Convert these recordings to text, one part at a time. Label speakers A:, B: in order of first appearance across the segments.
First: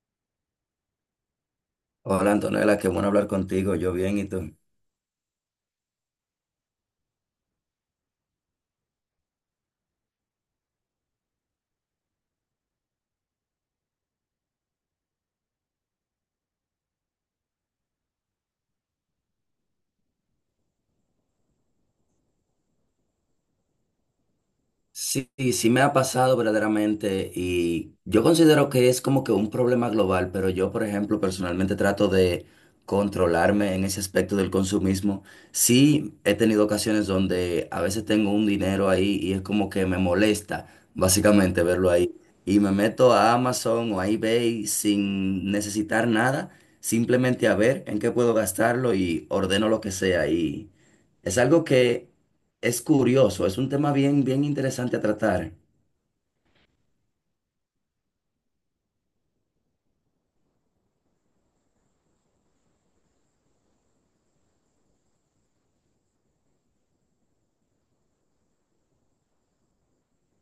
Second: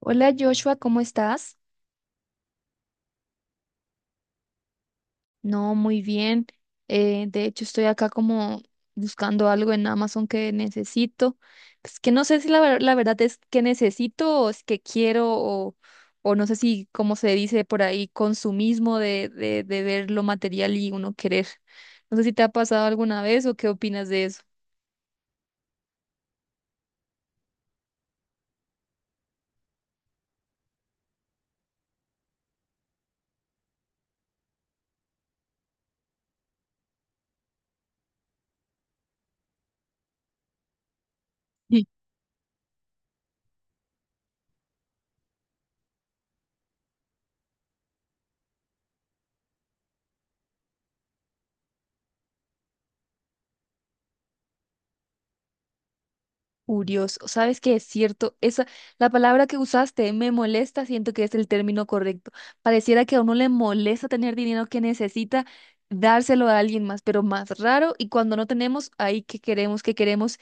A: Hola Joshua, ¿cómo estás?
B: Hola Antonella, qué bueno hablar contigo. Yo bien, ¿y tú?
A: No, muy bien. De hecho, estoy acá como buscando algo en Amazon que necesito. Pues que no sé si la verdad es que necesito o es que quiero, o no sé si, como se dice por ahí, consumismo de ver lo material y uno querer. No sé si te ha pasado alguna vez o qué opinas de eso.
B: Sí, sí me ha pasado verdaderamente y yo considero que es como que un problema global, pero yo, por ejemplo, personalmente trato de controlarme en ese aspecto del consumismo. Sí he tenido ocasiones donde a veces tengo un dinero ahí y es como que me molesta básicamente verlo ahí y me meto a Amazon o a eBay sin necesitar nada, simplemente a ver en qué puedo gastarlo y ordeno lo que sea y es algo que... Es curioso, es un tema bien, bien interesante a tratar.
A: Furioso, ¿sabes qué? Es cierto, esa, la palabra que usaste, me molesta, siento que es el término correcto. Pareciera que a uno le molesta tener dinero que necesita dárselo a alguien más, pero más raro y cuando no tenemos, ahí que queremos, que queremos,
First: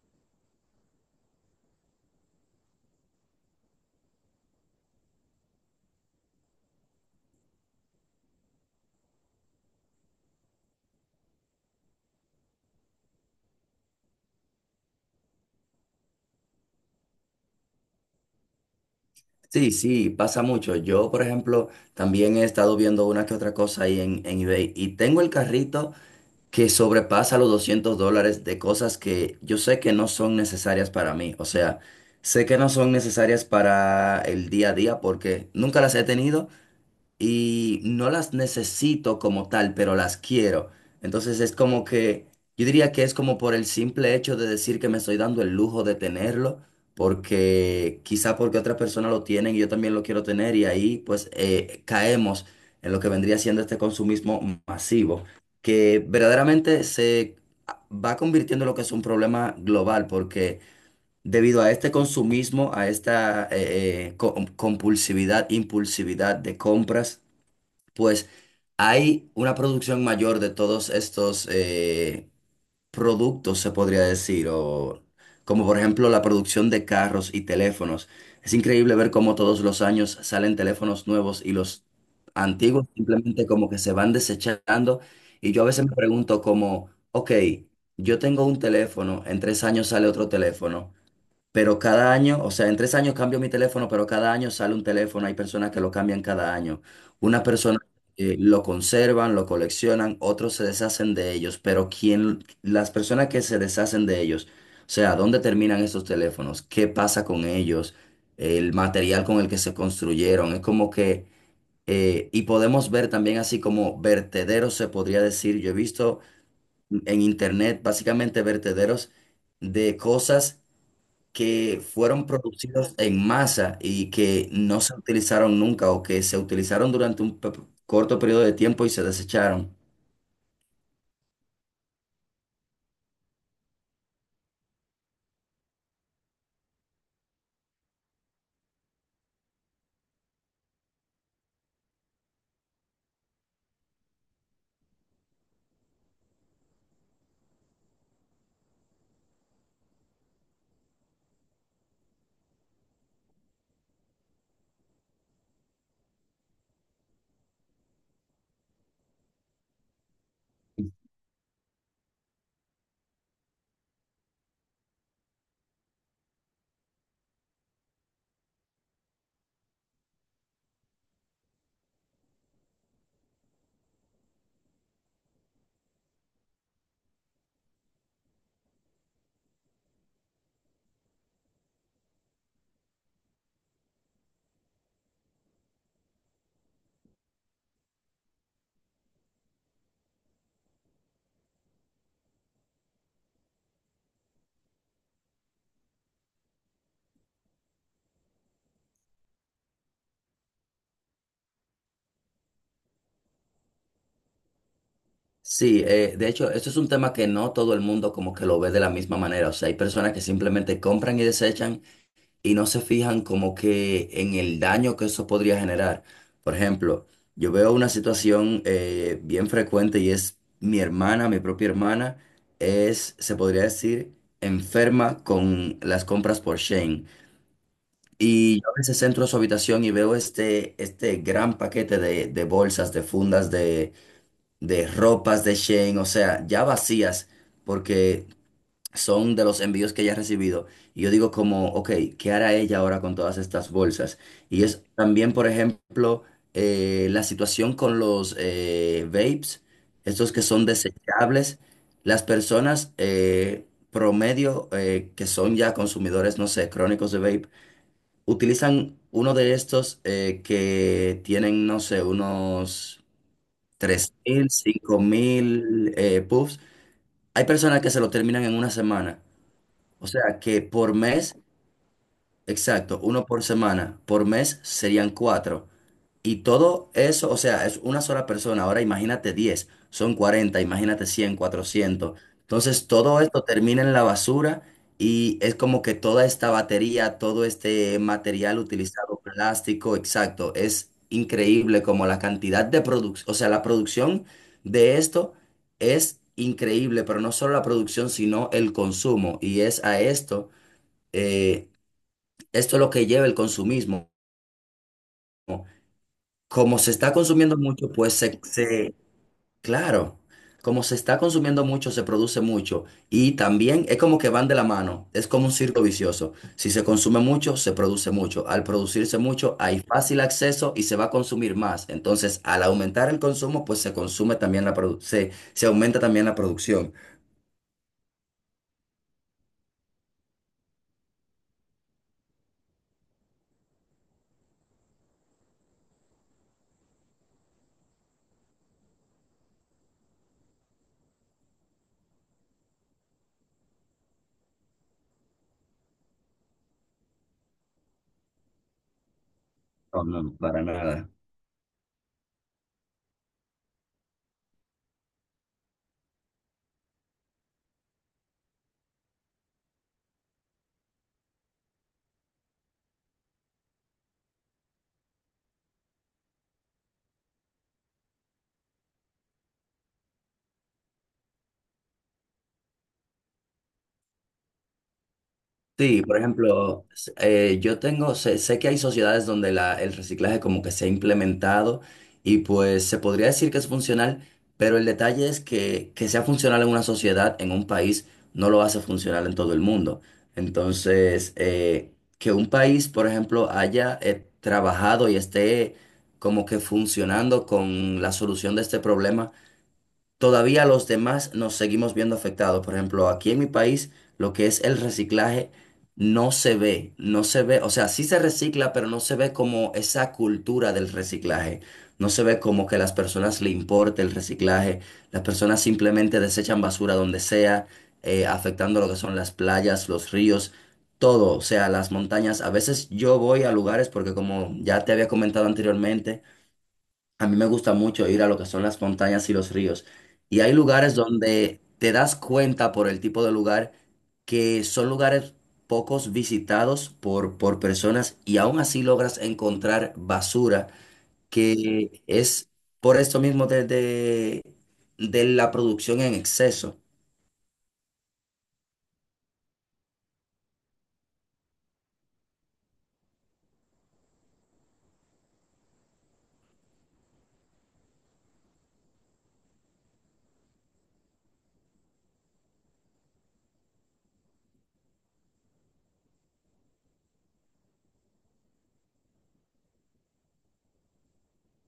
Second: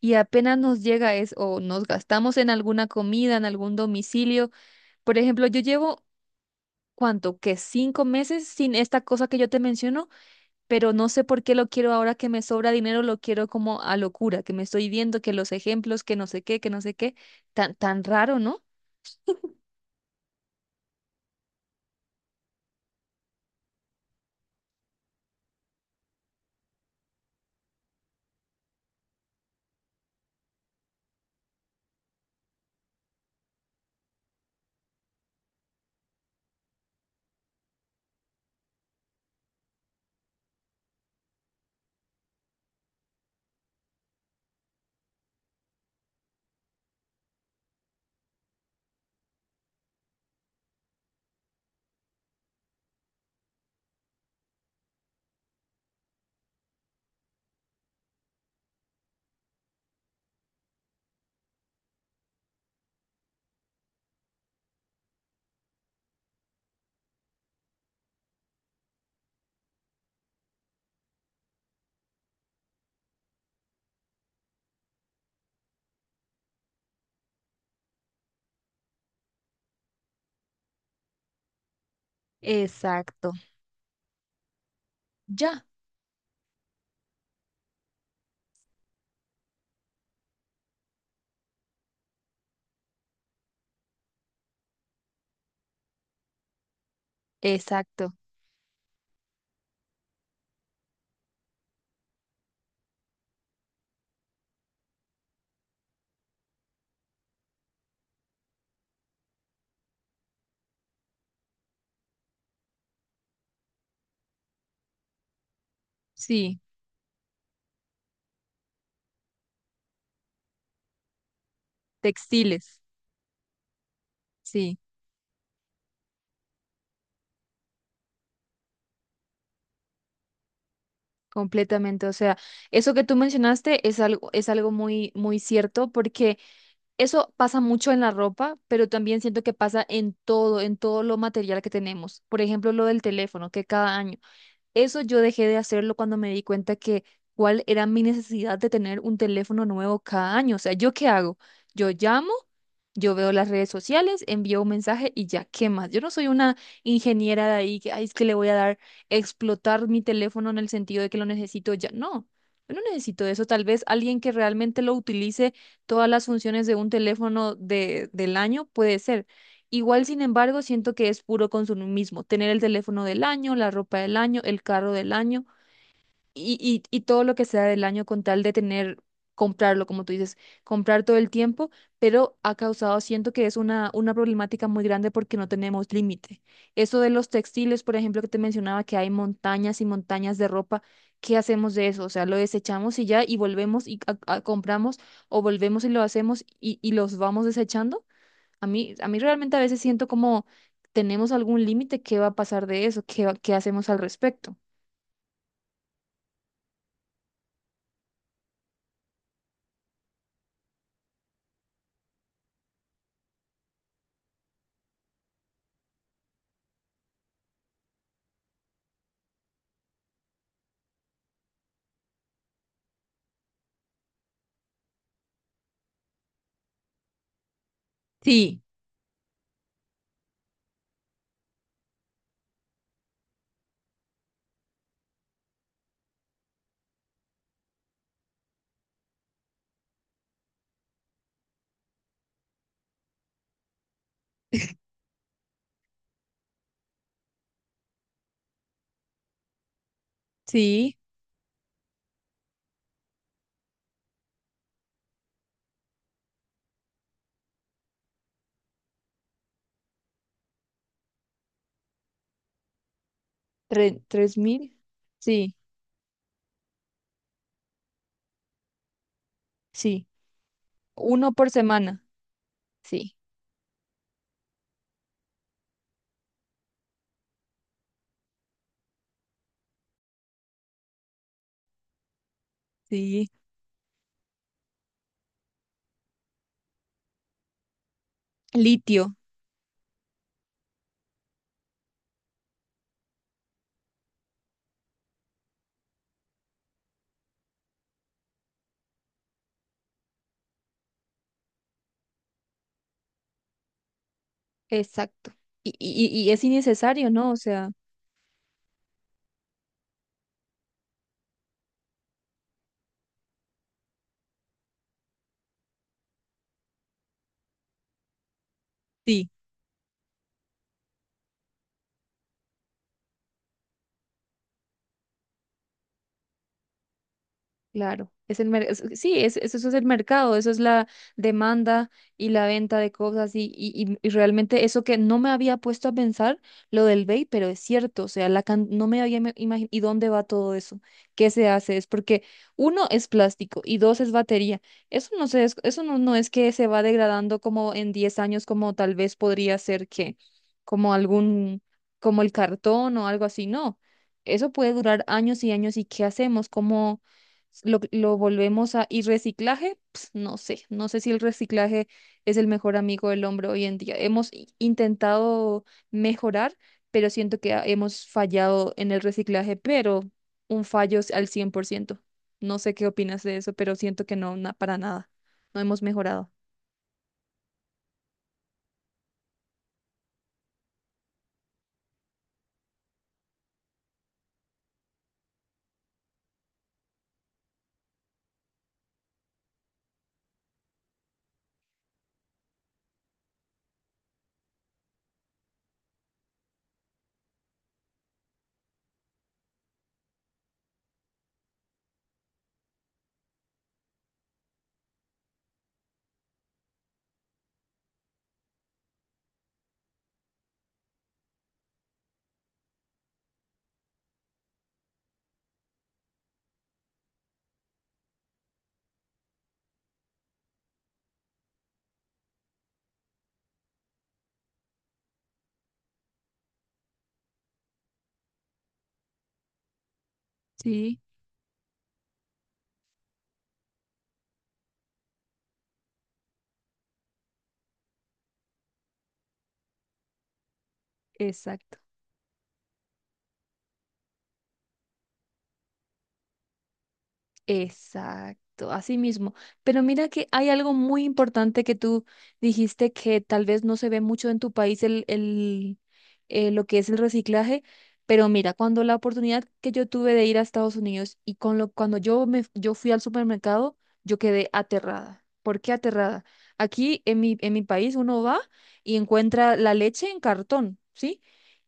A: y apenas nos llega es o nos gastamos en alguna comida, en algún domicilio. Por ejemplo, yo llevo, ¿cuánto? Que 5 meses sin esta cosa que yo te menciono, pero no sé por qué lo quiero ahora que me sobra dinero, lo quiero como a locura, que me estoy viendo, que los ejemplos, que no sé qué, que no sé qué, tan raro, ¿no?
B: Sí, sí, pasa mucho. Yo, por ejemplo, también he estado viendo una que otra cosa ahí en eBay y tengo el carrito que sobrepasa los 200 dólares de cosas que yo sé que no son necesarias para mí. O sea, sé que no son necesarias para el día a día porque nunca las he tenido y no las necesito como tal, pero las quiero. Entonces es como que, yo diría que es como por el simple hecho de decir que me estoy dando el lujo de tenerlo, porque quizá porque otras personas lo tienen y yo también lo quiero tener y ahí pues caemos en lo que vendría siendo este consumismo masivo, que verdaderamente se va convirtiendo en lo que es un problema global, porque debido a este consumismo, a esta compulsividad, impulsividad de compras, pues hay una producción mayor de todos estos productos, se podría decir, o como por ejemplo la producción de carros y teléfonos. Es increíble ver cómo todos los años salen teléfonos nuevos y los antiguos
A: Exacto.
B: simplemente como que se van desechando. Y yo
A: Ya,
B: a veces me pregunto como, ok, yo tengo un teléfono, en 3 años sale otro teléfono. Pero cada año, o sea, en 3 años cambio mi teléfono, pero cada año sale un teléfono. Hay personas que lo cambian cada año. Unas personas
A: exacto.
B: lo conservan, lo coleccionan, otros se deshacen de ellos. Pero quién, las personas que se deshacen de ellos, o sea, ¿dónde terminan esos teléfonos? ¿Qué pasa con ellos? El material con el que se construyeron. Es como que, y podemos ver también así como vertederos, se podría decir. Yo he visto
A: Sí,
B: en internet básicamente vertederos de cosas que fueron
A: textiles.
B: producidos en masa y que
A: Sí,
B: no se utilizaron nunca o que se utilizaron durante un corto periodo de tiempo y se desecharon.
A: completamente. O sea, eso que tú mencionaste es algo muy, muy cierto, porque eso pasa mucho en la ropa, pero también siento que pasa en todo lo material que tenemos. Por ejemplo, lo del teléfono, que cada año. Eso yo dejé de hacerlo cuando me di cuenta que cuál era mi necesidad de tener un teléfono nuevo cada 1 año. O sea, ¿yo qué hago? Yo llamo, yo veo las redes sociales, envío un mensaje y ya, ¿qué más? Yo no soy una ingeniera de ahí que, ay, es que le voy a dar, explotar mi teléfono en el sentido de que lo necesito ya. No, yo no necesito eso. Tal vez alguien que realmente lo utilice todas las funciones de un teléfono de, del año, puede ser. Igual, sin embargo, siento que es puro consumismo. Tener el teléfono del año, la ropa del año, el carro del año y, y todo lo que sea del año con tal de tener, comprarlo, como tú dices, comprar todo el tiempo, pero ha causado, siento que es una problemática muy grande porque no tenemos límite. Eso de los textiles, por ejemplo, que te mencionaba que hay montañas y montañas de ropa, ¿qué hacemos de eso? O sea, lo desechamos y ya, y volvemos y compramos, o volvemos y lo hacemos y los vamos desechando. A mí realmente a veces siento como... ¿Tenemos algún límite? ¿Qué va a pasar de eso? ¿Qué, qué hacemos al respecto?
B: Sí, de hecho, esto es un tema que no todo el mundo como que lo ve de la misma manera. O sea, hay personas que simplemente compran y desechan y no se fijan como que en el daño que eso podría generar. Por ejemplo, yo veo una situación bien frecuente y es mi hermana, mi propia hermana, es, se podría decir, enferma con las compras por Shane. Y
A: Sí,
B: yo a veces entro a su habitación y veo este gran paquete de bolsas, de fundas, de ropas de Shane, o sea, ya vacías, porque son de los envíos que ella ha recibido. Y yo digo como, ok, ¿qué hará ella ahora con todas estas bolsas? Y es también, por ejemplo, la situación con los vapes, estos que son
A: sí.
B: desechables. Las personas promedio que son ya consumidores, no sé, crónicos de vape, utilizan uno de estos que tienen, no sé, unos
A: ¿Tres
B: 3.000,
A: mil? Sí,
B: 5.000 puffs. Hay personas que se lo terminan en una semana.
A: sí.
B: O sea que por
A: Uno
B: mes,
A: por semana.
B: exacto,
A: Sí,
B: uno por semana, por mes serían cuatro. Y todo eso, o sea, es una sola persona. Ahora imagínate 10, son 40. Imagínate 100, 400. Entonces todo
A: sí.
B: esto termina en la basura y es como que toda esta batería, todo este material
A: Litio,
B: utilizado, plástico, exacto, es increíble como la cantidad de producción, o sea, la producción de esto es increíble, pero no solo la producción, sino el consumo. Y es a esto eh, esto es lo que lleva el consumismo.
A: exacto. Y es
B: Como se
A: innecesario,
B: está
A: ¿no? O
B: consumiendo
A: sea,
B: mucho, pues claro, como se está consumiendo mucho, se produce mucho. Y también es como que van de la mano, es como un círculo vicioso. Si se consume mucho, se produce mucho. Al producirse
A: sí.
B: mucho, hay fácil acceso y se va a consumir más. Entonces, al aumentar el consumo, pues se consume también se aumenta también la producción.
A: Claro, es el sí, eso es el mercado, eso es la demanda y la venta de cosas y realmente eso que no me había puesto a pensar, lo del vape, pero es cierto, o sea, la no me había imaginado, ¿y dónde va todo eso? ¿Qué se hace? Es porque uno es plástico y dos es batería. Eso no se eso no, no es que se va degradando como en 10 años, como tal vez podría ser
B: No,
A: que,
B: no, para
A: como
B: nada.
A: algún, como el cartón o algo así, no. Eso puede durar años y años, ¿y qué hacemos? Lo volvemos a... ¿Y reciclaje? Ps, no sé, no sé si el reciclaje es el mejor amigo del hombre hoy en día. Hemos intentado mejorar, pero siento que hemos fallado en el reciclaje, pero un fallo es al 100%. No sé qué opinas de eso, pero siento que no, para nada. No hemos
B: Sí, por
A: mejorado.
B: ejemplo, yo tengo, sé que hay sociedades donde la, el reciclaje como que se ha implementado y pues se podría decir que es funcional, pero el detalle es que sea funcional en una sociedad, en un país, no lo hace funcional en todo el mundo. Entonces, que un país, por ejemplo, haya trabajado y esté como que funcionando con la solución de este problema todavía los demás nos seguimos viendo afectados. Por ejemplo, aquí en mi país, lo que es el reciclaje no se ve, no se ve, o sea, sí se recicla, pero no se ve como esa cultura del reciclaje. No se ve como que a las personas le importe el reciclaje. Las personas simplemente desechan basura donde sea, afectando lo que son las playas, los ríos. Todo, o sea, las montañas. A veces yo voy a lugares porque como ya te había comentado anteriormente, a mí me gusta mucho ir a lo que son las montañas y los ríos. Y hay lugares
A: Sí.
B: donde te das cuenta por el tipo de lugar que son lugares pocos visitados por personas y aún así logras encontrar basura,
A: Exacto.
B: que es por esto mismo de la producción en exceso.
A: Exacto, así mismo. Pero mira que hay algo muy importante que tú dijiste, que tal vez no se ve mucho en tu país lo que es el reciclaje, pero mira, cuando la oportunidad que yo tuve de ir a Estados Unidos y con lo, cuando yo fui al supermercado, yo quedé aterrada. ¿Por qué aterrada? Aquí en mi país uno va y encuentra la leche en cartón, ¿sí?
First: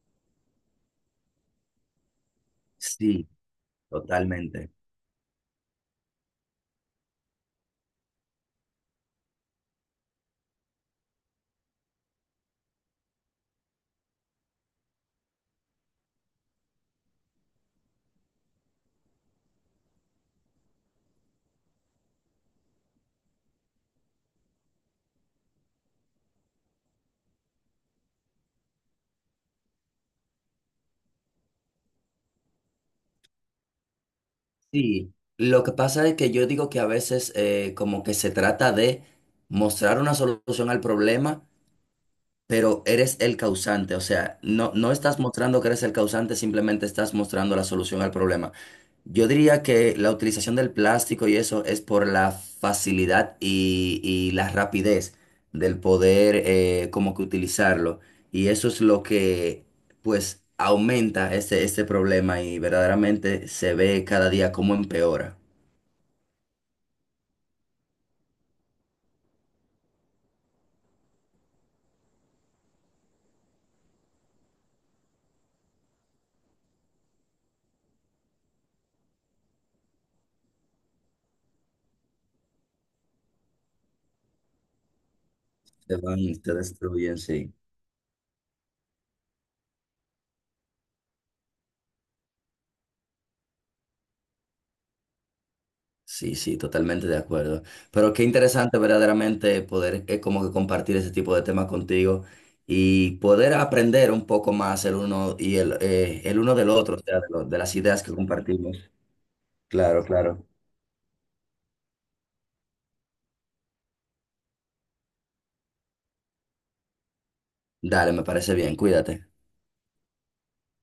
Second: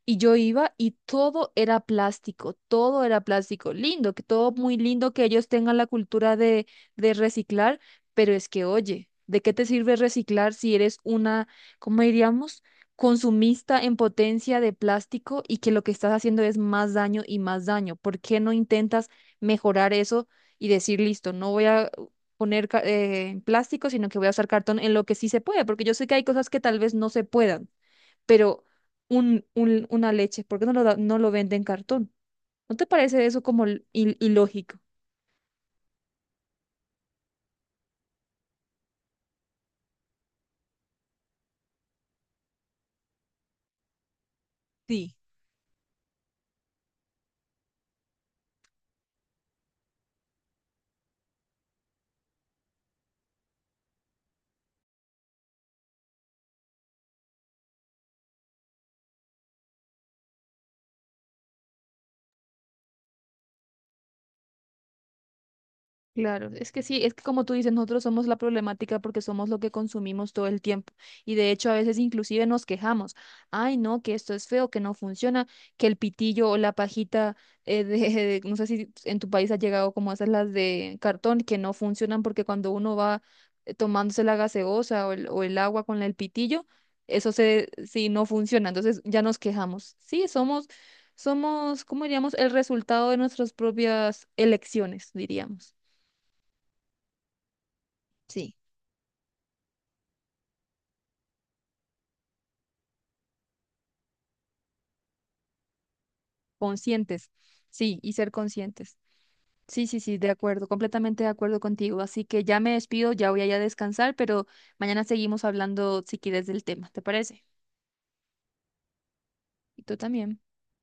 A: Y yo iba y todo era plástico, todo era
B: Sí,
A: plástico. Lindo, que todo
B: totalmente.
A: muy lindo que ellos tengan la cultura de reciclar, pero es que, oye, ¿de qué te sirve reciclar si eres una, ¿cómo diríamos? Consumista en potencia de plástico, y que lo que estás haciendo es más daño y más daño. ¿Por qué no intentas mejorar eso y decir, listo, no voy a poner plástico, sino que voy a usar cartón en lo que sí se puede? Porque yo sé que hay cosas que tal vez no se puedan, pero un, una leche, ¿por qué no lo, no lo vende en cartón? ¿No te parece eso como ilógico?
B: Sí, lo que pasa es que yo digo que a veces como que se trata de mostrar una solución al problema pero eres el causante, o sea, no, no estás mostrando que eres el causante, simplemente estás mostrando la solución al problema. Yo diría que la utilización del plástico y eso es por la facilidad y la rapidez del poder como que utilizarlo. Y eso es lo que pues aumenta este, este problema y verdaderamente se ve cada día cómo empeora.
A: Claro, es que sí, es que como tú dices, nosotros somos la problemática porque somos lo que consumimos todo el tiempo. Y de hecho a veces inclusive nos quejamos, ay no, que esto es feo, que no funciona, que el pitillo o la pajita, no sé si en tu país ha llegado como esas las de cartón, que no funcionan porque cuando uno va tomándose la gaseosa o el agua
B: Se
A: con el
B: van, se
A: pitillo,
B: destruyen,
A: eso
B: sí.
A: se, sí, no funciona. Entonces ya nos quejamos. Sí, somos, somos, ¿cómo diríamos? El resultado de nuestras propias elecciones, diríamos.
B: Sí, sí, totalmente de acuerdo. Pero qué
A: Sí.
B: interesante verdaderamente poder como que compartir ese tipo de temas contigo y poder aprender un poco más el uno y el uno del otro, o sea,
A: Conscientes,
B: de las
A: sí,
B: ideas
A: y
B: que
A: ser
B: compartimos.
A: conscientes. Sí, sí,
B: Claro,
A: sí, de
B: claro.
A: acuerdo, completamente de acuerdo contigo. Así que ya me despido, ya voy allá a descansar, pero mañana seguimos hablando si quieres del tema, ¿te parece?
B: Dale, me parece bien, cuídate.
A: Y tú también.